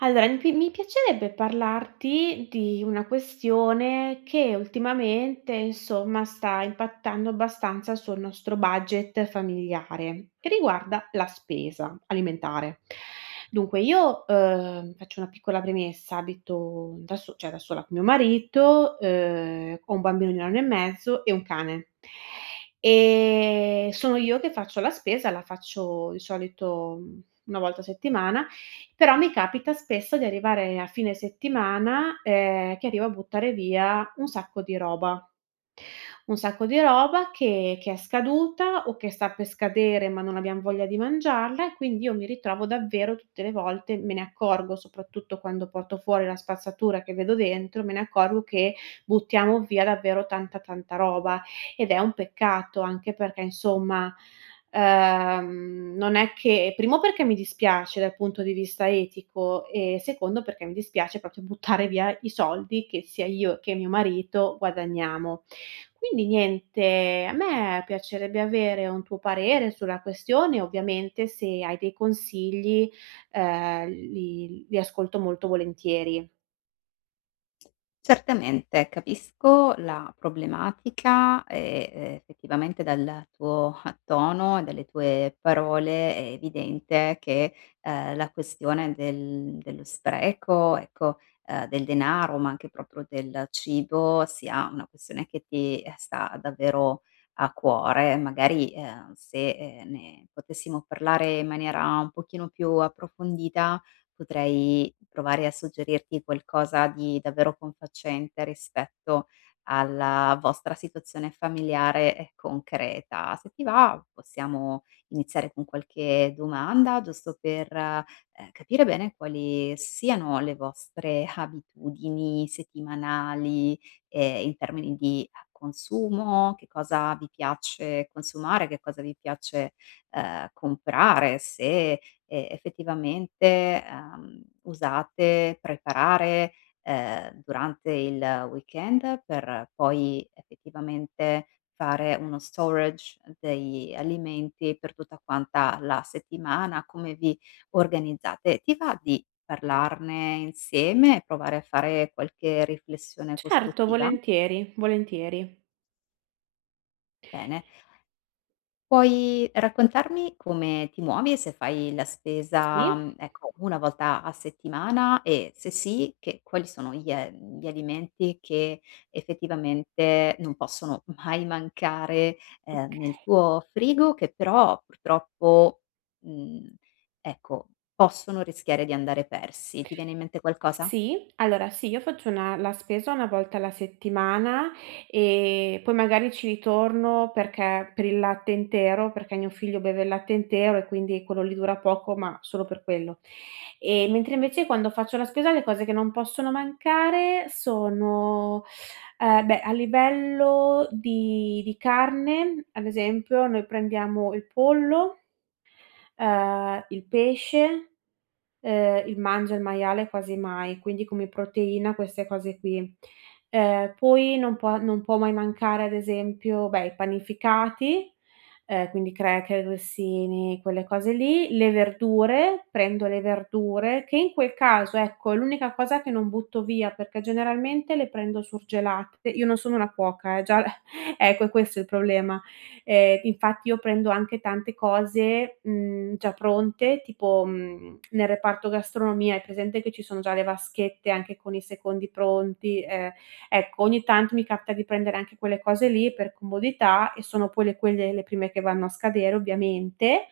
Allora, mi piacerebbe parlarti di una questione che ultimamente, insomma, sta impattando abbastanza sul nostro budget familiare e riguarda la spesa alimentare. Dunque io, faccio una piccola premessa, abito da so cioè da sola con mio marito, ho un bambino di 1 anno e mezzo e un cane. Sono io che faccio la spesa, la faccio di solito, 1 volta a settimana, però mi capita spesso di arrivare a fine settimana, che arrivo a buttare via un sacco di roba. Un sacco di roba che è scaduta o che sta per scadere, ma non abbiam voglia di mangiarla e quindi io mi ritrovo davvero tutte le volte, me ne accorgo soprattutto quando porto fuori la spazzatura che vedo dentro, me ne accorgo che buttiamo via davvero tanta, tanta roba ed è un peccato anche perché insomma, non è che primo perché mi dispiace dal punto di vista etico e secondo perché mi dispiace proprio buttare via i soldi che sia io che mio marito guadagniamo. Quindi niente, a me piacerebbe avere un tuo parere sulla questione, ovviamente se hai dei consigli, li ascolto molto volentieri. Certamente, capisco la problematica e, effettivamente dal tuo tono e dalle tue parole è evidente che, la questione dello spreco, ecco, del denaro, ma anche proprio del cibo sia una questione che ti, sta davvero a cuore. Magari, se, ne potessimo parlare in maniera un pochino più approfondita potrei provare a suggerirti qualcosa di davvero confacente rispetto alla vostra situazione familiare e concreta. Se ti va, possiamo iniziare con qualche domanda, giusto per capire bene quali siano le vostre abitudini settimanali in termini di consumo, che cosa vi piace consumare, che cosa vi piace comprare, se effettivamente, usate, preparare, durante il weekend per poi effettivamente fare uno storage degli alimenti per tutta quanta la settimana, come vi organizzate? Ti va di parlarne insieme e provare a fare qualche riflessione Certo, costruttiva? volentieri, volentieri. Bene. Puoi raccontarmi come ti muovi e se fai la spesa, Sì? Ecco, 1 volta a settimana e, se sì, che quali sono gli alimenti che effettivamente non possono mai mancare, Oka nel tuo frigo che però purtroppo, mhmm, ecco, possono rischiare di andare persi. Ti viene in mente qualcosa? Sì, allora sì, io faccio una la spesa una volta alla settimana e poi magari ci ritorno perché per il latte intero, perché mio figlio beve il latte intero e quindi quello lì dura poco, ma solo per quello. E mentre invece quando faccio la spesa le cose che non possono mancare sono, beh, a livello di carne, ad esempio, noi prendiamo il pollo, il pesce. Il mangio il maiale quasi mai, quindi come proteina queste cose qui. Poi non può mai mancare ad esempio, beh, i panificati, quindi cracker, grissini, quelle cose lì, le verdure, prendo le verdure, che in quel caso, ecco, è l'unica cosa che non butto via, perché generalmente le prendo surgelate. Io non sono una cuoca già ecco è questo è il problema. Infatti io prendo anche tante cose, già pronte, tipo, nel reparto gastronomia hai presente che ci sono già le vaschette anche con i secondi pronti? Ecco, ogni tanto mi capita di prendere anche quelle cose lì per comodità e sono poi le quelle le prime che vanno a scadere ovviamente.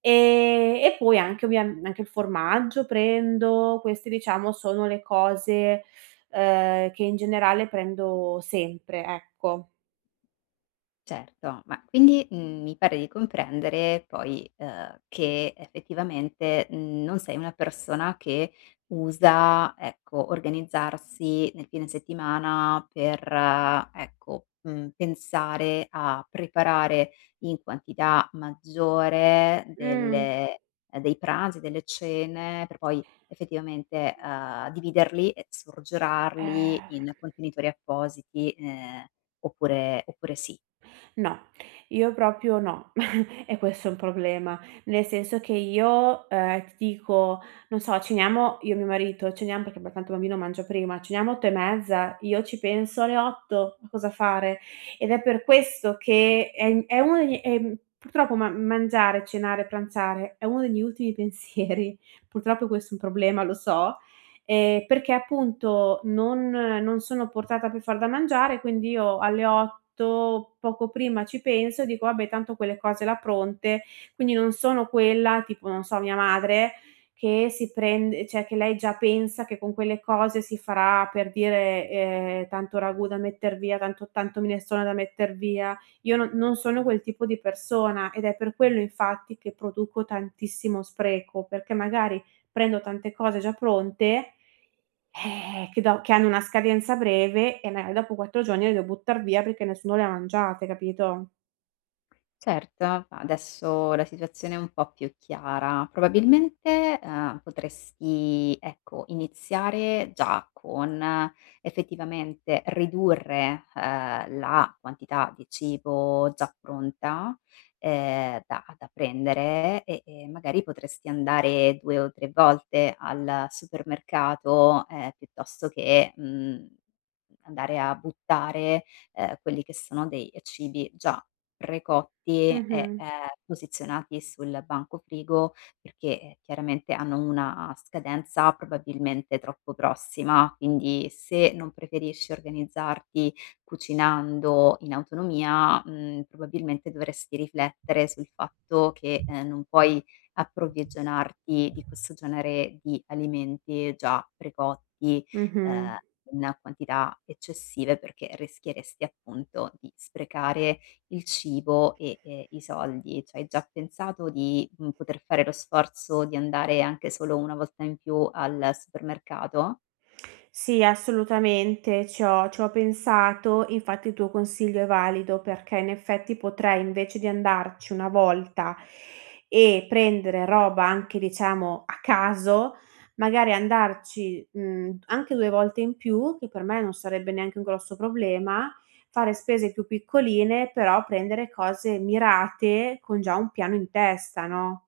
E poi anche il formaggio prendo, queste diciamo sono le cose, che in generale prendo sempre, ecco. Certo, ma quindi, mi pare di comprendere poi, che effettivamente, non sei una persona che usa, ecco, organizzarsi nel fine settimana per, ecco, pensare a preparare in quantità maggiore Mh. delle dei pranzi, delle cene per poi effettivamente, dividerli e Ehm, surgelarli in contenitori appositi, oppure sì. no, io proprio no. E questo è un problema, nel senso che io, ti dico, non so, ceniamo io e mio marito, ceniam perché b tanto il bambino mangia prima, ceniamo 8 e mezza, io ci penso alle 8 a cosa fare, ed è per questo che è uno degli purtroppo ma mangiare, cenare, pranzare è uno degli ultimi pensieri. Purtroppo questo è un problema, lo so. Perché appunto non sono portata per far da mangiare, quindi io alle 8, poco prima ci penso e dico: "Vabbè tanto quelle cose là pronte", quindi non sono quella tipo, non so, mia madre che si prende cioè che lei già pensa che con quelle cose si farà per dire, tanto ragù da metter via, tanto minestrone da metter via. Io non sono quel tipo di persona ed è per quello infatti che produco tantissimo spreco, perché magari prendo tante cose già pronte, che hanno una scadenza breve e magari dopo 4 giorni le devo buttar via perché nessuno le ha mangiate, capito? Certo, adesso la situazione è un po' più chiara. Probabilmente, potresti, ecco, iniziare già con effettivamente ridurre, la quantità di cibo già pronta, da prendere e magari potresti andare 2 o 3 volte al supermercato, piuttosto che, andare a buttare, quelli che sono dei cibi già precotti e, Mh-mh. Posizionati sul banco frigo perché, chiaramente hanno una scadenza probabilmente troppo prossima, quindi se non preferisci organizzarti cucinando in autonomia, probabilmente dovresti riflettere sul fatto che, non puoi approvvigionarti di questo genere di alimenti già precotti, ehm, Mh-mh. in quantità eccessive perché rischieresti appunto di sprecare il cibo e, i soldi. Cioè hai già pensato di, poter fare lo sforzo di andare anche solo una volta in più al supermercato? Sì, assolutamente, ci ho pensato, infatti il tuo consiglio è valido perché in effetti potrei invece di andarci una volta e prendere roba anche diciamo a caso, magari andarci, anche 2 volte in più, che per me non sarebbe neanche un grosso problema, fare spese più piccoline, però prendere cose mirate con già un piano in testa, no?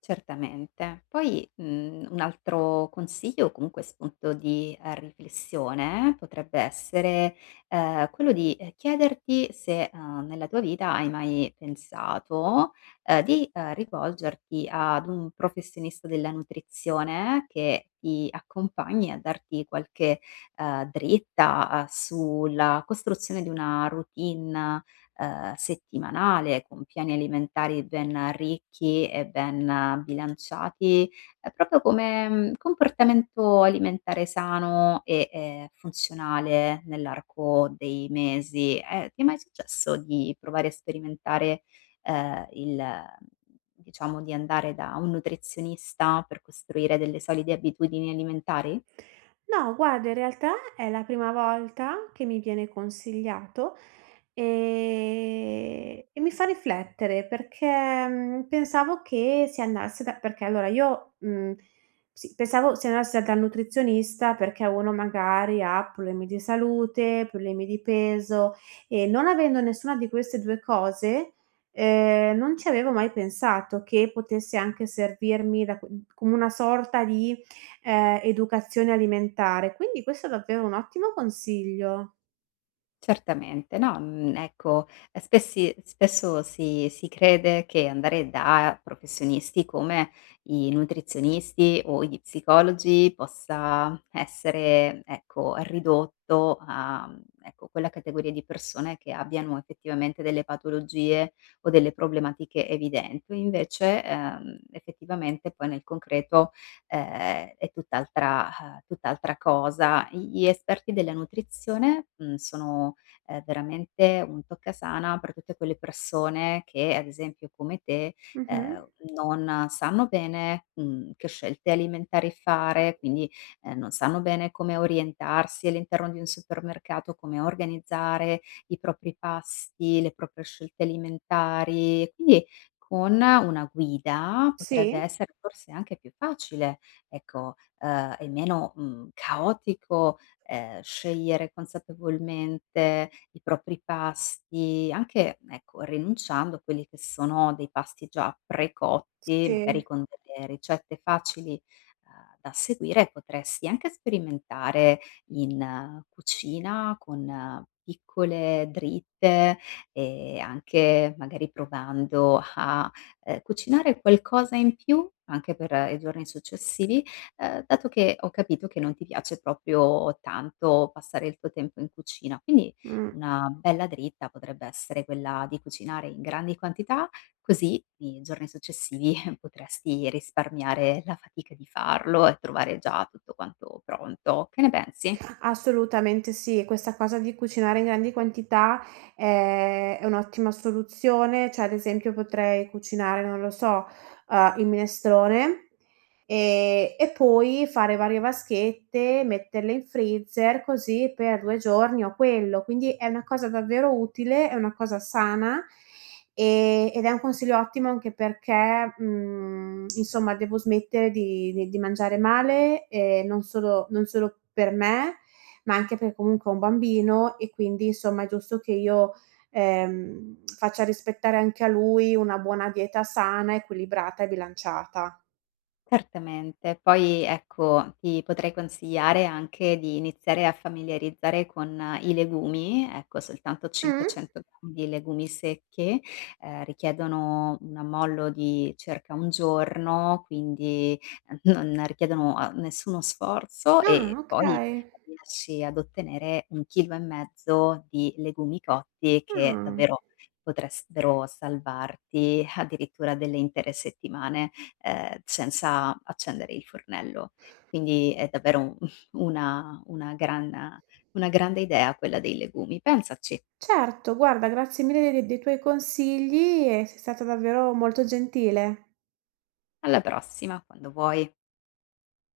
Certamente. Poi, un altro consiglio o comunque spunto di, riflessione potrebbe essere, quello di, chiederti se, nella tua vita hai mai pensato, di, rivolgerti ad un professionista della nutrizione che ti accompagni a darti qualche, dritta, sulla costruzione di una routine settimanale, con piani alimentari ben ricchi e ben bilanciati, proprio come, comportamento alimentare sano e, funzionale nell'arco dei mesi. Ti è mai successo di provare a sperimentare, il diciamo di andare da un nutrizionista per costruire delle solide abitudini alimentari? No, guarda, in realtà è la prima volta che mi viene consigliato, e mi fa riflettere perché, pensavo che si andasse da perché allora io, mhmm, sì, pensavo si andasse dal nutrizionista perché uno magari ha problemi di salute, problemi di peso e non avendo nessuna di queste 2 cose, non ci avevo mai pensato che potesse anche servirmi da co come una sorta di educazione alimentare, quindi questo è davvero un ottimo consiglio. Certamente, no, ecco, spessi spesso si crede che andare da professionisti come i nutrizionisti o gli psicologi possa essere, ecco, ridotto a, ecco, quella categoria di persone che abbiano effettivamente delle patologie o delle problematiche evidenti. Invece, effettivamente poi nel concreto, è tutt'altra cosa. Gli esperti della nutrizione, sono è veramente un toccasana per tutte quelle persone che, ad esempio come te, Mh-mh. ehm, non sanno bene, che scelte alimentari fare, quindi, non sanno bene come orientarsi all'interno di un supermercato, come organizzare i propri pasti, le proprie scelte alimentari. E quindi con una guida Sì, potrebbe essere forse anche più facile, ecco, e meno, caotico scegliere consapevolmente i propri pasti, anche, ecco, rinunciando a quelli che sono dei pasti già precotti, magari sì, con delle ricette facili, da seguire, potresti anche sperimentare in cucina con piccole dritte e anche magari provando a, cucinare qualcosa in più anche per i giorni successivi dato che ho capito che non ti piace proprio tanto passare il tuo tempo in cucina, quindi mh. una bella dritta potrebbe essere quella di cucinare in grandi quantità, così i giorni successivi potresti risparmiare la fatica di farlo e trovare già tutto quanto pronto. Che ne pensi? Assolutamente sì, questa cosa di cucinare in grandi quantità è è un'ottima soluzione, cioè ad esempio potrei cucinare, non lo so, il minestrone, e poi fare varie vaschette, metterle in freezer, così per 2 giorni ho quello. Quindi è una cosa davvero utile, è una cosa sana, ed è un consiglio ottimo anche perché, insomma devo smettere di mangiare male, non solo per me, ma anche perché comunque è un bambino e quindi insomma è giusto che io, faccia rispettare anche a lui una buona dieta sana, equilibrata e bilanciata. Certamente. Poi ecco, ti potrei consigliare anche di iniziare a familiarizzare con i legumi, ecco soltanto Mh? 500 grammi di legumi secchi, richiedono un ammollo di circa 1 giorno, quindi non richiedono a nessuno sforzo Ah, e poi okay. riesci ad ottenere 1,5 kg di legumi cotti che Ah, davvero potressero salvarti addirittura delle intere settimane senza accendere il fornello. Quindi è davvero un una una gran una grande idea quella dei legumi. Pensaci. certo, guarda grazie mille de dei tuoi consigli e sei stata davvero molto gentile. Alla prossima, quando vuoi.